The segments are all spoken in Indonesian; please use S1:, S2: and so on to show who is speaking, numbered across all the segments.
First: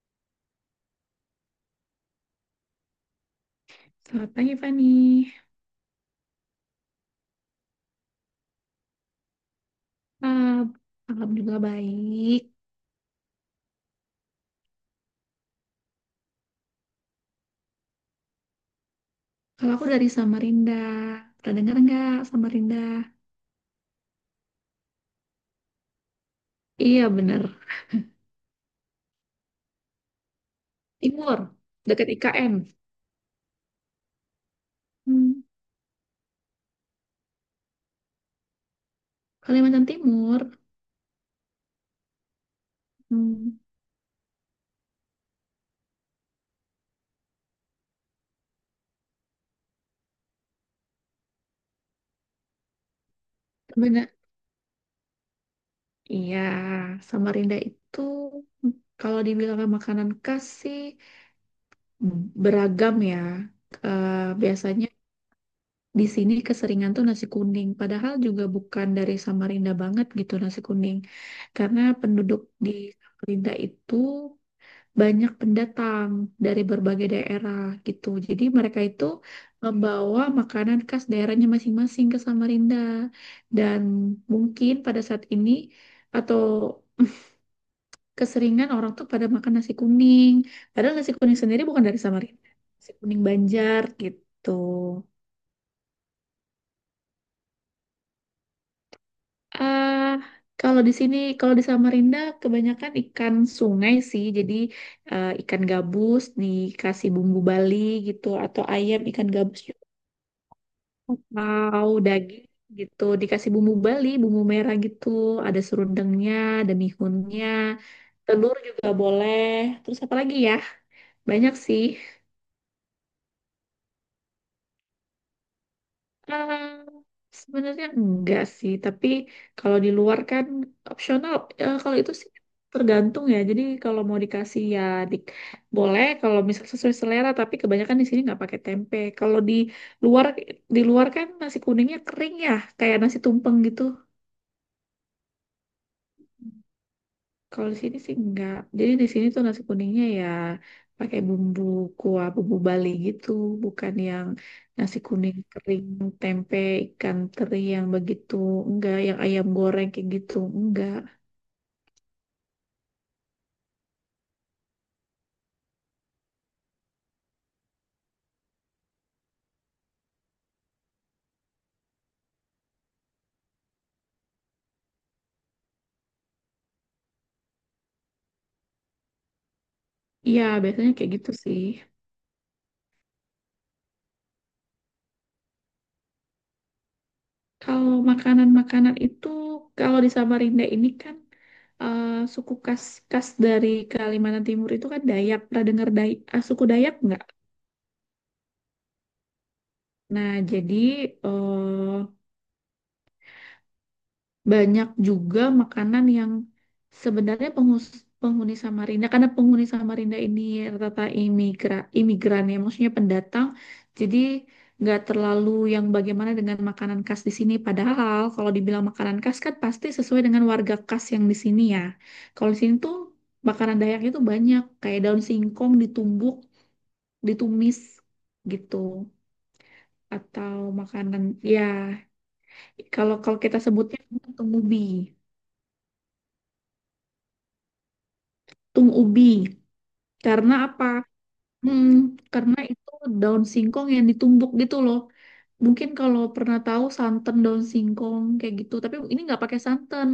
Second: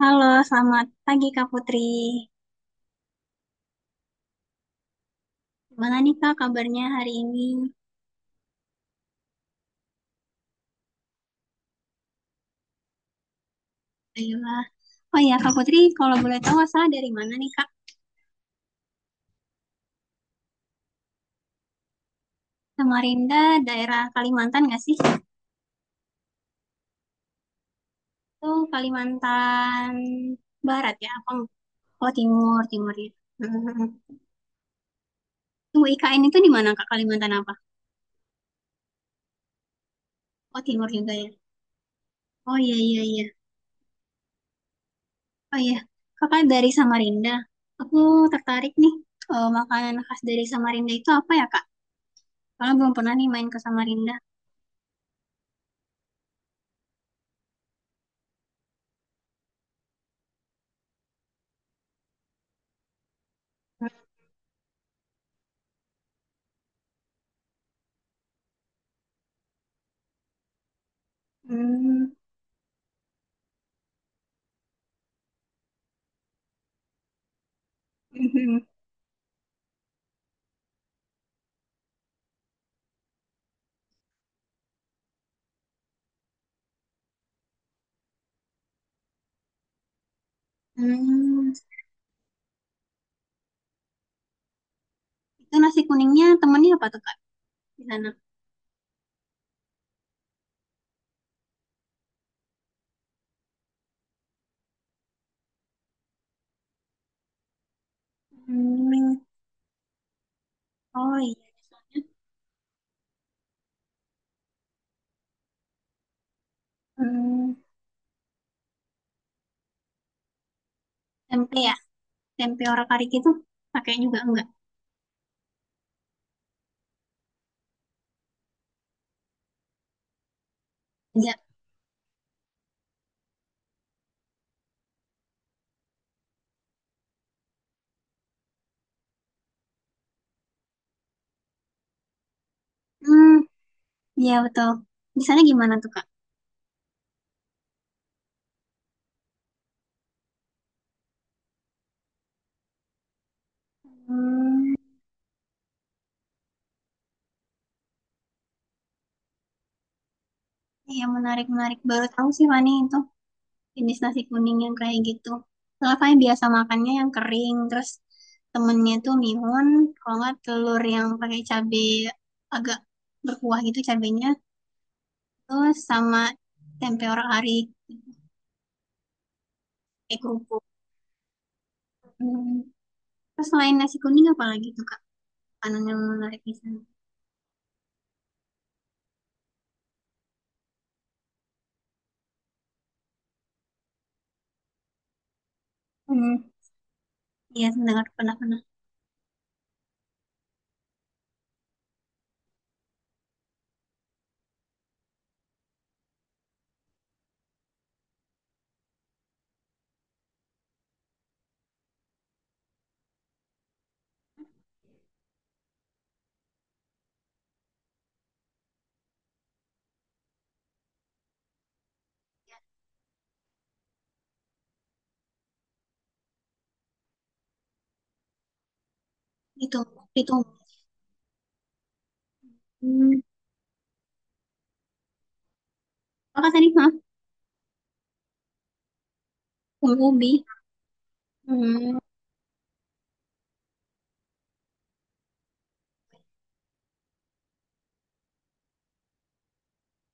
S1: Halo, selamat pagi Kak Putri.
S2: Selamat pagi Fani.
S1: Gimana nih Kak kabarnya hari ini?
S2: Ah, Alhamdulillah baik.
S1: Baiklah. Oh iya Kak Putri, kalau boleh tahu asal dari mana nih Kak?
S2: Kalau aku dari Samarinda, pernah dengar nggak Samarinda?
S1: Samarinda, daerah Kalimantan nggak sih?
S2: Iya bener.
S1: Itu Kalimantan Barat ya? Apa?
S2: Timur, dekat
S1: Oh
S2: IKN.
S1: Timur, Timur ya. Hmm.
S2: Hmm.
S1: Tunggu IKN itu di mana Kak? Kalimantan apa?
S2: Kalimantan Timur.
S1: Oh Timur juga ya. Oh iya iya iya.
S2: Hmm.
S1: Oh iya. Kakak dari Samarinda. Aku tertarik nih. Makanan khas dari Samarinda itu apa ya Kak? Kalau belum pernah nih main ke Samarinda.
S2: Bener. Iya, Samarinda itu hmm, kalau dibilang makanan khas sih beragam ya. Biasanya di sini keseringan tuh nasi kuning, padahal juga bukan dari Samarinda banget gitu nasi kuning. Karena
S1: Hmm.
S2: penduduk di Samarinda itu banyak pendatang dari berbagai daerah gitu. Jadi
S1: Mhm.
S2: mereka itu membawa makanan khas daerahnya masing-masing ke Samarinda. Dan mungkin pada saat ini atau keseringan orang tuh pada makan nasi kuning. Padahal nasi kuning
S1: Hmm,
S2: sendiri bukan dari Samarinda. Nasi kuning Banjar gitu.
S1: itu nasi kuningnya temennya apa tuh Kak di sana?
S2: Ah, kalau di sini, kalau di Samarinda, kebanyakan ikan sungai sih. Jadi ikan gabus dikasih bumbu Bali gitu, atau ayam
S1: Hmm.
S2: ikan gabus juga,
S1: Oh iya.
S2: atau daging gitu dikasih bumbu Bali, bumbu merah gitu. Ada serundengnya, ada mihunnya,
S1: Hmm,
S2: telur juga boleh. Terus apa lagi ya? Banyak
S1: tempe ya,
S2: sih.
S1: tempe orang kari itu pakai juga enggak?
S2: Eh, sebenarnya enggak sih, tapi kalau di luar kan opsional.
S1: Enggak.
S2: Kalau itu sih tergantung ya. Jadi kalau mau dikasih ya di- boleh. Kalau misal sesuai selera, tapi kebanyakan di sini nggak pakai tempe. Kalau luar di luar kan nasi kuningnya kering ya, kayak nasi
S1: Hmm,
S2: tumpeng gitu.
S1: iya betul. Di sana gimana tuh Kak?
S2: Kalau di sini sih enggak. Jadi di sini tuh nasi kuningnya ya pakai bumbu kuah bumbu Bali gitu, bukan yang
S1: Hmm.
S2: nasi kuning kering, tempe, ikan teri yang begitu, enggak yang ayam goreng kayak gitu, enggak.
S1: Iya menarik menarik. Baru tahu sih Fani itu jenis nasi kuning yang kayak gitu. Soalnya Fani biasa makannya yang kering, terus temennya tuh mihun, kalau nggak telur yang pakai cabai agak berkuah gitu cabenya, terus sama tempe orak arik, tempe
S2: Iya,
S1: kerupuk.
S2: biasanya kayak gitu sih.
S1: Hmm, terus selain nasi kuning apa lagi tuh kak, makanan yang menarik di sana?
S2: Kalau makanan-makanan itu, kalau di Samarinda ini kan eh, suku khas khas dari Kalimantan Timur itu kan Dayak. Pernah dengar
S1: Hmm,
S2: suku Dayak enggak?
S1: iya mendengar pernah pernah.
S2: Nah, jadi eh, banyak juga makanan yang sebenarnya penghuni Samarinda, karena penghuni Samarinda ini rata-rata imigran, ya maksudnya pendatang, jadi nggak terlalu yang bagaimana dengan makanan khas di sini, padahal kalau dibilang makanan khas kan pasti sesuai dengan warga khas yang di sini ya. Kalau di sini tuh makanan Dayaknya tuh banyak, kayak daun singkong ditumbuk, ditumis gitu,
S1: itu itu
S2: atau makanan ya,
S1: hmm.
S2: kalau kalau kita sebutnya tung ubi,
S1: Kakak tadi maaf,
S2: tung ubi.
S1: tumbuh ubi.
S2: Karena apa? Hmm,
S1: Hmm.
S2: karena itu daun singkong yang ditumbuk gitu loh. Mungkin kalau pernah tahu santan daun singkong kayak gitu, tapi ini nggak pakai santan.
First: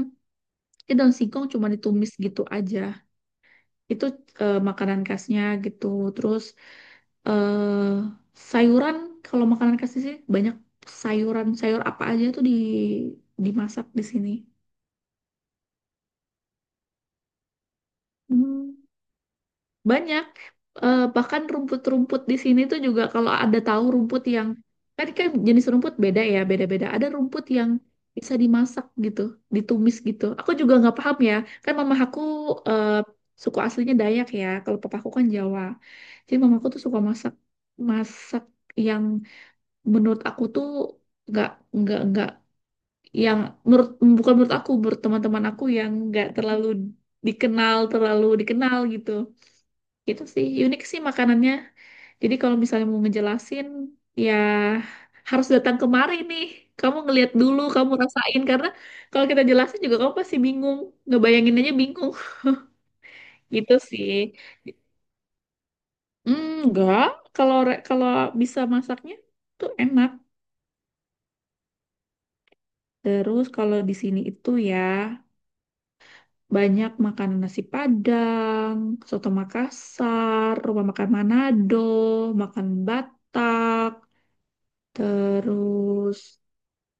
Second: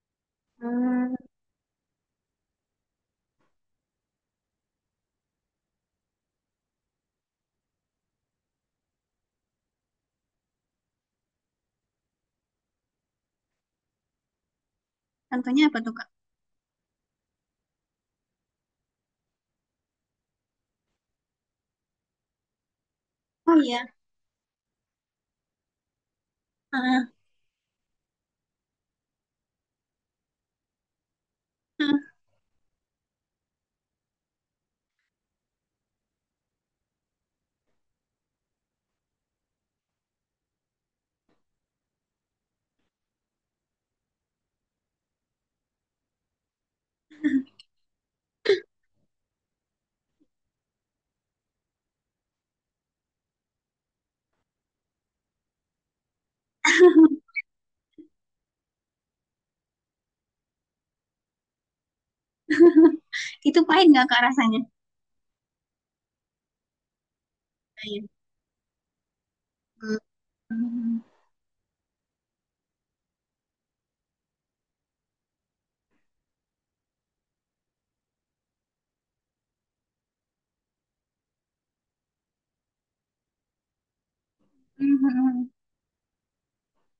S2: Ini
S1: Hmm.
S2: daun singkong cuma ditumis gitu aja. Itu makanan khasnya gitu. Terus eh sayuran, kalau makanan khas sih banyak sayuran. Sayur apa aja tuh dimasak di sini.
S1: Contohnya apa tuh kak?
S2: Hmm. Banyak bahkan rumput-rumput di sini tuh juga, kalau
S1: Oh
S2: ada
S1: iya.
S2: tahu rumput yang, kan kan jenis rumput beda ya, beda-beda. Ada
S1: Ah,
S2: rumput yang bisa dimasak gitu, ditumis gitu. Aku juga nggak paham ya, kan mama
S1: ah.
S2: aku eh, suku aslinya Dayak ya, kalau papaku kan Jawa. Jadi mamaku tuh suka masak masak yang menurut aku tuh nggak nggak yang, menurut, bukan menurut aku, menurut teman-teman aku yang nggak terlalu dikenal gitu. Gitu sih, unik sih makanannya. Jadi kalau misalnya mau ngejelasin, ya harus datang kemari nih. Kamu ngeliat dulu, kamu rasain. Karena kalau kita jelasin juga kamu pasti bingung. Ngebayangin aja bingung.
S1: Itu
S2: Gitu
S1: pahit nggak
S2: sih.
S1: kak rasanya?
S2: Hmm, enggak, kalau
S1: Pahit.
S2: bisa masaknya tuh
S1: Hmm.
S2: enak.
S1: Hmm.
S2: Terus kalau di sini itu ya banyak makanan nasi Padang, soto Makassar, rumah makan Manado, makan Batak,
S1: Hmm. Hmm.
S2: terus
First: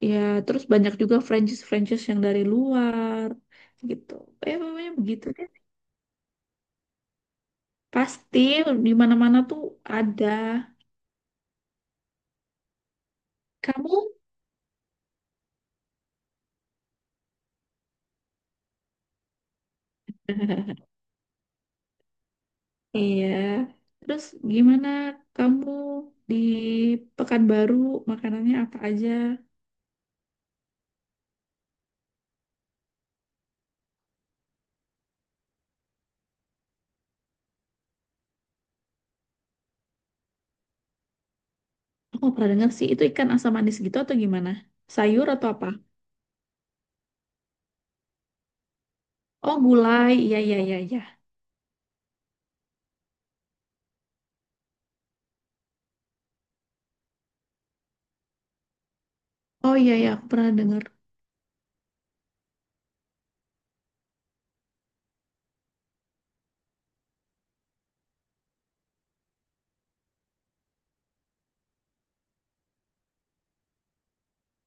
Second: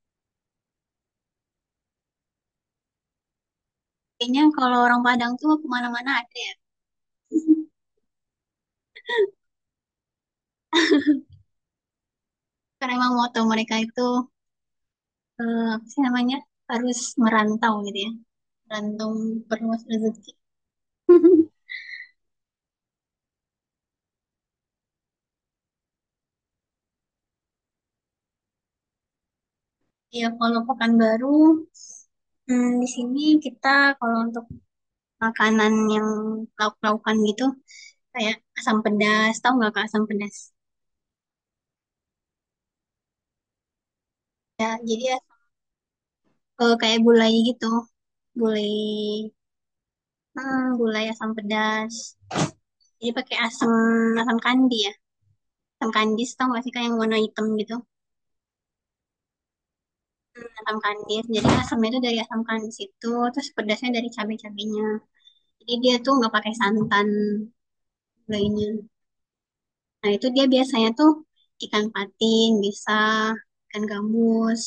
S2: Ya, terus banyak juga franchise-franchise yang dari luar gitu.
S1: Kayaknya
S2: Eh,
S1: kalau
S2: pokoknya
S1: orang
S2: begitu
S1: Padang
S2: deh.
S1: tuh kemana-mana ada ya.
S2: Pasti di mana-mana tuh ada.
S1: Karena emang moto mereka itu
S2: Kamu?
S1: apa sih namanya, harus merantau gitu ya. Rantau perluas rezeki.
S2: Iya. Terus gimana kamu di Pekanbaru makanannya apa aja?
S1: Ya kalau Pekanbaru hmm, di sini kita kalau untuk makanan yang lauk-laukan gitu kayak asam pedas, tahu nggak kak asam pedas?
S2: Aku nggak pernah dengar sih itu, ikan asam manis gitu atau gimana?
S1: Ya jadi ya,
S2: Sayur atau apa?
S1: kayak gulai gitu, gulai
S2: Oh, gulai. Iya, iya,
S1: hmm,
S2: iya, iya.
S1: gulai asam pedas. Jadi pakai asam asam kandi ya. Asam kandis tau gak sih kayak yang warna hitam gitu,
S2: Oh iya, iya, aku pernah
S1: asam
S2: dengar.
S1: kandis, jadi asamnya itu dari asam kandis itu, terus pedasnya dari cabai-cabainya, jadi dia tuh nggak pakai santan gulainya. Nah, itu dia biasanya tuh ikan patin, bisa ikan gabus.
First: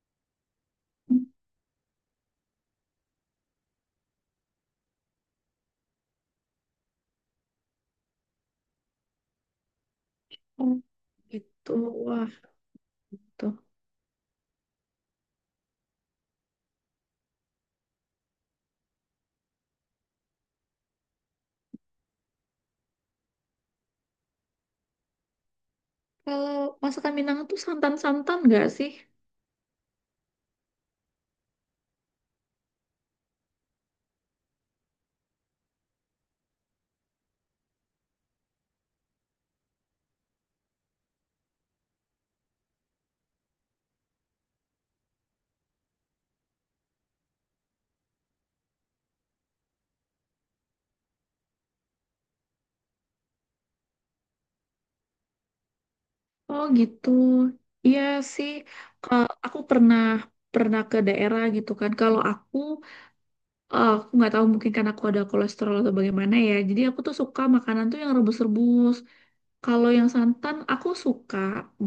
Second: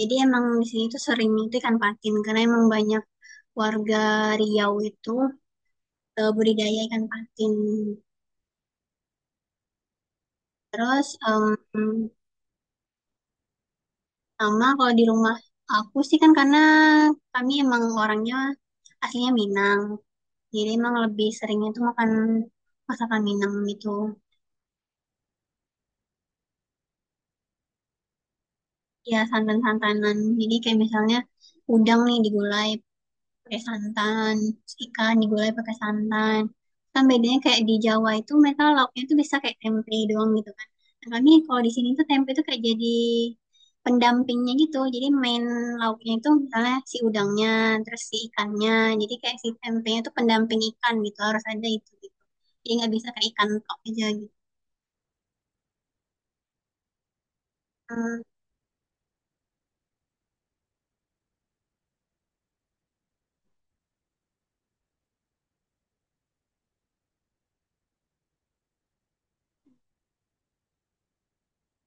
S1: Jadi emang di sini tuh sering itu ikan patin karena emang banyak warga Riau itu budidaya ikan patin.
S2: Oh,
S1: Terus
S2: gitu. Wah, tuh.
S1: sama kalau di rumah aku sih kan karena kami emang orangnya aslinya Minang. Jadi emang lebih seringnya tuh makan masakan Minang gitu.
S2: Kalau masakan Minang tuh santan-santan nggak sih?
S1: Ya santan-santanan. Jadi kayak misalnya udang nih digulai pakai santan. Terus ikan digulai pakai santan. Kan bedanya kayak di Jawa itu mereka lauknya itu bisa kayak tempe doang gitu kan, nah, kami kalau di sini tuh tempe itu kayak jadi pendampingnya gitu, jadi main lauknya itu misalnya si udangnya, terus si ikannya, jadi kayak si tempenya itu pendamping ikan gitu, harus ada itu gitu, jadi nggak bisa kayak ikan tok aja gitu.
S2: Oh gitu. Iya
S1: Hmm,
S2: sih, aku pernah pernah ke daerah gitu kan. Kalau aku nggak tahu, mungkin karena aku ada kolesterol atau bagaimana ya. Jadi aku tuh suka makanan tuh yang rebus-rebus. Kalau yang santan aku suka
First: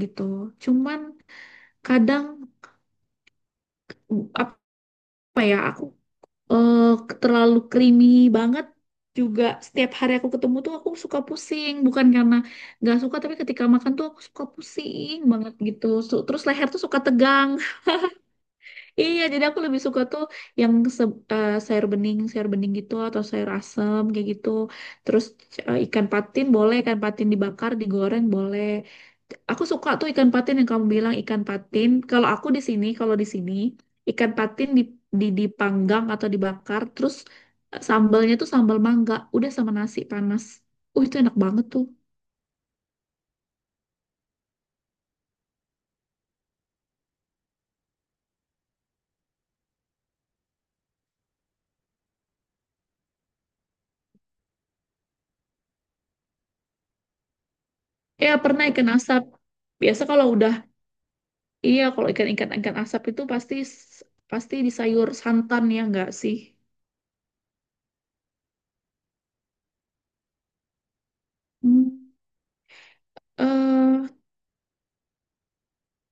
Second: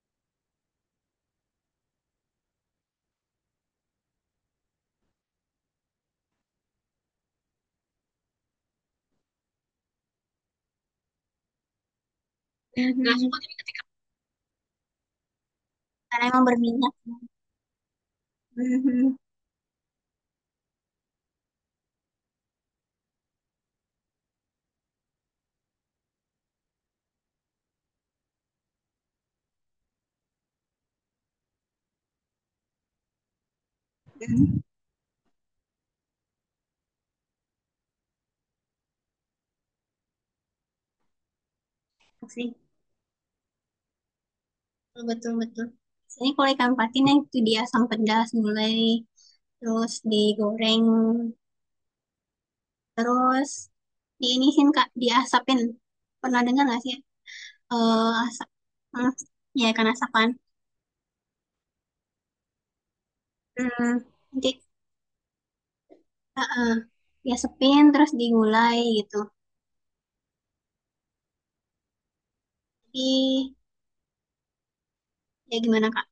S2: gitu. Cuman kadang, apa ya, aku eh, terlalu creamy banget juga. Setiap hari aku ketemu tuh aku suka pusing. Bukan karena nggak
S1: nah
S2: suka,
S1: Mhm,
S2: tapi ketika makan tuh aku suka pusing banget gitu. Su-
S1: karena
S2: Terus
S1: emang
S2: leher tuh
S1: berminyak.
S2: suka tegang.
S1: Mhm.
S2: Iya, jadi aku lebih suka tuh yang, se- sayur bening gitu, atau sayur asem kayak gitu. Terus ikan patin boleh, ikan patin dibakar, digoreng boleh. Aku suka tuh ikan patin, yang kamu bilang ikan patin. Kalau aku di sini, kalau di sini, ikan
S1: Mhm
S2: patin di dipanggang atau dibakar, terus sambalnya tuh sambal mangga, udah sama nasi panas. Itu enak banget tuh.
S1: sih, betul betul. Sini kalau ikan patin ya itu dia asam pedas mulai. Terus digoreng, terus diinisin Kak, diasapin. Pernah dengar nggak sih? Eh
S2: Ya,
S1: asap.
S2: pernah ikan
S1: Hmm,
S2: asap.
S1: ya kan
S2: Biasa
S1: asapan.
S2: kalau udah. Iya, kalau ikan-ikan asap itu pasti
S1: Hmm,
S2: pasti
S1: nanti
S2: di sayur santan ya nggak sih?
S1: eh, eh, diasapin terus digulai gitu.
S2: Hmm.
S1: Jadi
S2: eh
S1: ya gimana Kak?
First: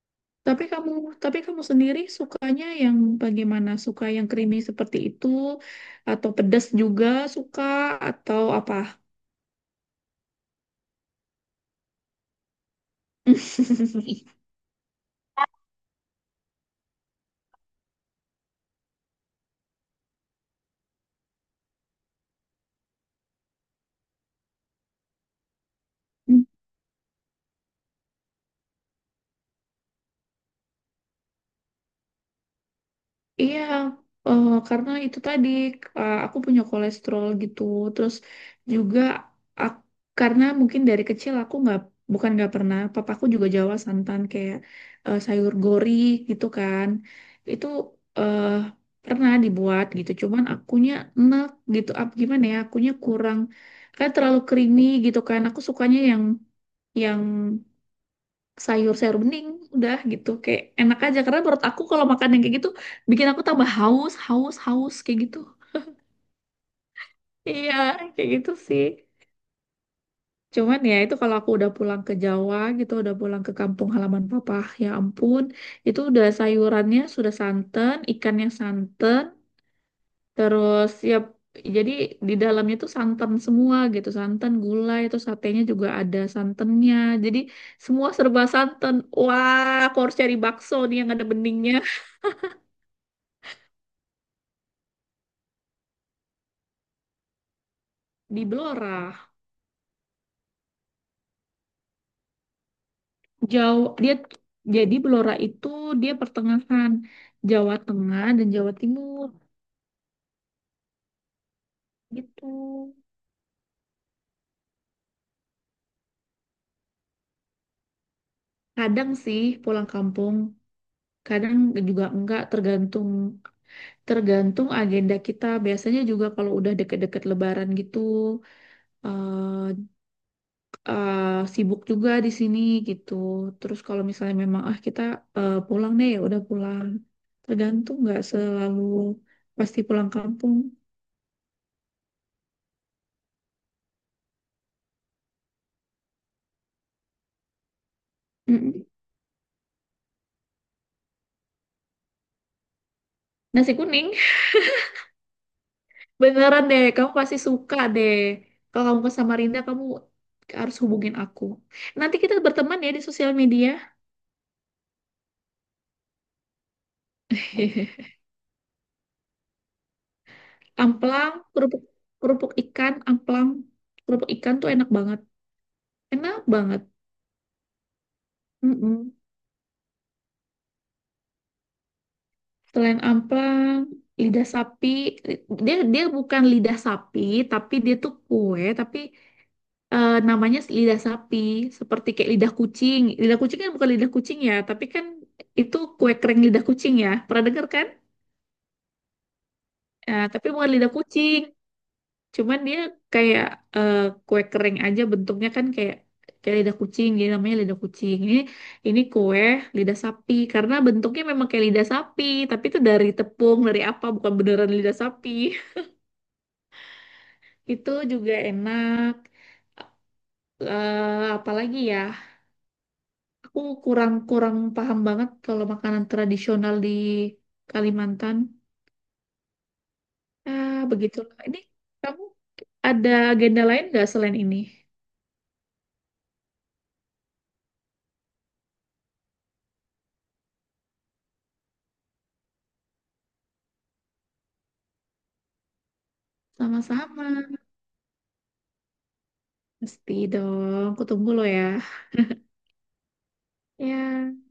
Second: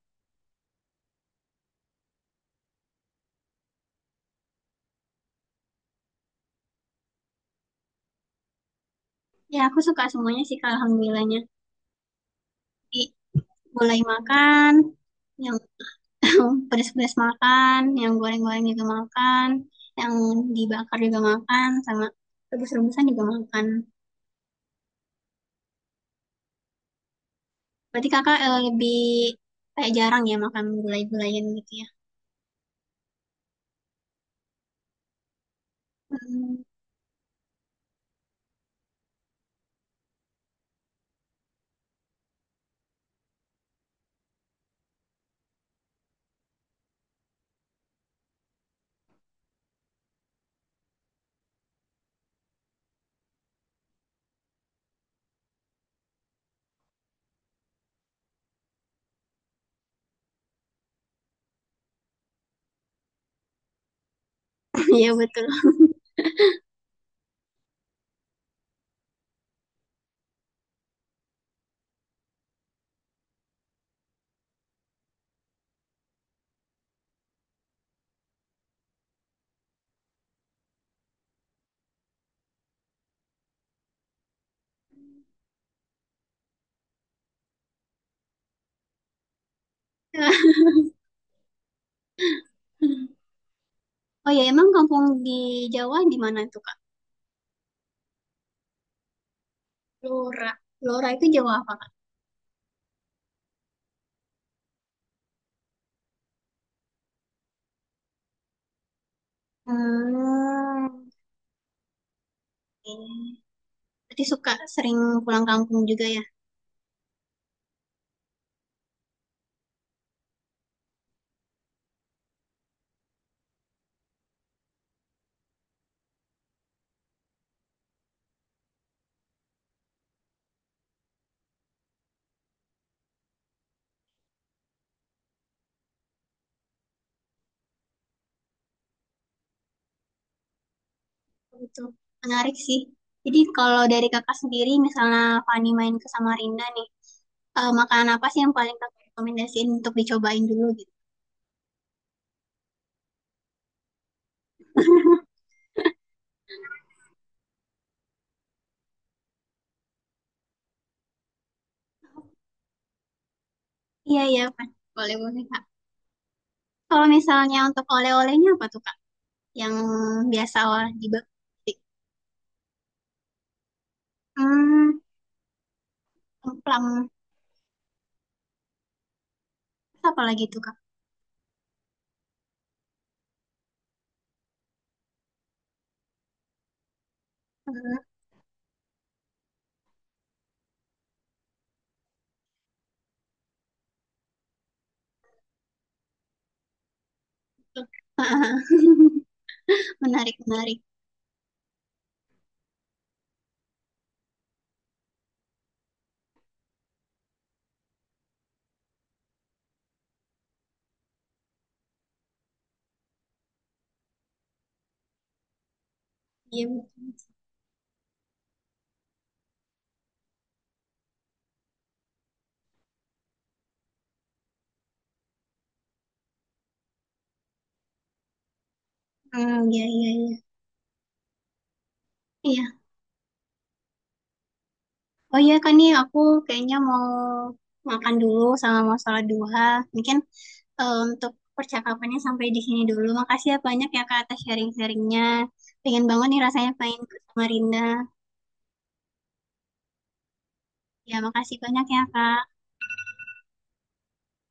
S2: tapi kamu tapi kamu sendiri sukanya yang bagaimana? Suka yang creamy seperti itu, atau pedas juga suka, atau apa?
S1: Ya aku suka semuanya sih Kak, alhamdulillahnya. Jadi gulai makan, yang pedes-pedes makan, yang goreng-goreng juga makan, yang dibakar juga makan, sama rebus-rebusan juga makan. Berarti kakak lebih kayak jarang ya makan gulai-gulayan gitu ya?
S2: Iya, karena itu tadi, aku
S1: Hmm,
S2: punya kolesterol gitu. Terus juga, ak- karena mungkin dari kecil aku nggak, bukan nggak pernah, papaku juga Jawa santan kayak sayur gori gitu kan. Itu eh, pernah dibuat gitu. Cuman akunya enak gitu. Apa gimana ya? Akunya kurang, kayak terlalu creamy gitu kan. Aku sukanya yang sayur sayur bening, udah gitu kayak enak aja. Karena menurut aku kalau makan yang kayak gitu bikin aku tambah haus, haus, haus
S1: iya
S2: kayak gitu.
S1: betul.
S2: Iya, kayak gitu sih. Cuman ya itu, kalau aku udah pulang ke Jawa gitu, udah pulang ke kampung halaman papa, ya ampun, itu udah sayurannya sudah santan, ikannya santan, terus ya jadi di dalamnya tuh santan semua gitu, santan gulai, terus satenya juga ada santannya. Jadi semua serba santan. Wah, aku harus cari bakso nih yang ada beningnya.
S1: Oh ya, emang kampung di Jawa di mana tuh Kak?
S2: Di Belora.
S1: Lora. Lora itu Jawa apa Kak?
S2: Jauh dia, jadi Belora itu dia pertengahan Jawa Tengah dan Jawa Timur
S1: Hmm.
S2: gitu.
S1: Oke. Berarti suka sering pulang kampung juga ya?
S2: Kadang sih pulang kampung, kadang juga enggak, tergantung tergantung agenda kita. Biasanya juga kalau udah deket-deket Lebaran gitu, eh eh, sibuk juga di sini gitu. Terus kalau misalnya memang, kita pulang deh, ya udah pulang. Tergantung, nggak selalu pasti pulang kampung.
S1: Betul. Menarik sih. Jadi kalau dari kakak sendiri, misalnya Fani main ke Samarinda nih, makanan apa sih yang paling
S2: Mm-mm.
S1: kakak rekomendasiin untuk dicobain dulu gitu?
S2: Nasi kuning. Beneran deh, kamu pasti suka deh. Kalau kamu ke Samarinda, kamu harus hubungin aku. Nanti kita berteman ya di sosial media.
S1: Iya iya Pak. Boleh boleh Kak. Kalau misalnya untuk oleh-olehnya apa tuh kak? Yang biasa orang jebak.
S2: Amplang, kerupuk kerupuk ikan, amplang, kerupuk ikan tuh enak
S1: Hmm,
S2: banget. Enak banget.
S1: templang.
S2: Mm-mm.
S1: Terus apa lagi tuh, Kak?
S2: Selain amplang, lidah sapi, li- dia dia bukan lidah sapi, tapi dia tuh kue, tapi namanya lidah sapi, seperti kayak lidah kucing. Lidah kucing kan bukan lidah kucing ya, tapi kan itu kue kering lidah kucing ya. Pernah dengar kan? Eh,
S1: Menarik,
S2: tapi bukan
S1: menarik.
S2: lidah kucing, cuman dia kayak eh, kue kering aja, bentuknya kan kayak kayak lidah kucing, jadi namanya lidah kucing. Ini kue lidah sapi, karena bentuknya memang kayak lidah sapi, tapi itu dari tepung, dari apa, bukan beneran lidah sapi.
S1: Iya, betul.
S2: Itu juga enak. Apalagi ya, aku kurang kurang paham banget kalau makanan tradisional di Kalimantan.
S1: Hmm, iya, iya, iya.
S2: Begitulah. Ini, kamu
S1: Iya.
S2: ada agenda lain nggak selain ini?
S1: Oh iya, kan nih aku kayaknya mau makan dulu sama mau sholat duha. Mungkin untuk percakapannya sampai di sini dulu. Makasih ya banyak ya Kak atas sharing-sharingnya. Pengen banget nih rasanya pengen
S2: Sama-sama.
S1: sama Rinda.
S2: Pasti dong, aku
S1: Ya,
S2: tunggu lo
S1: makasih
S2: ya.
S1: banyak ya Kak.
S2: Ya,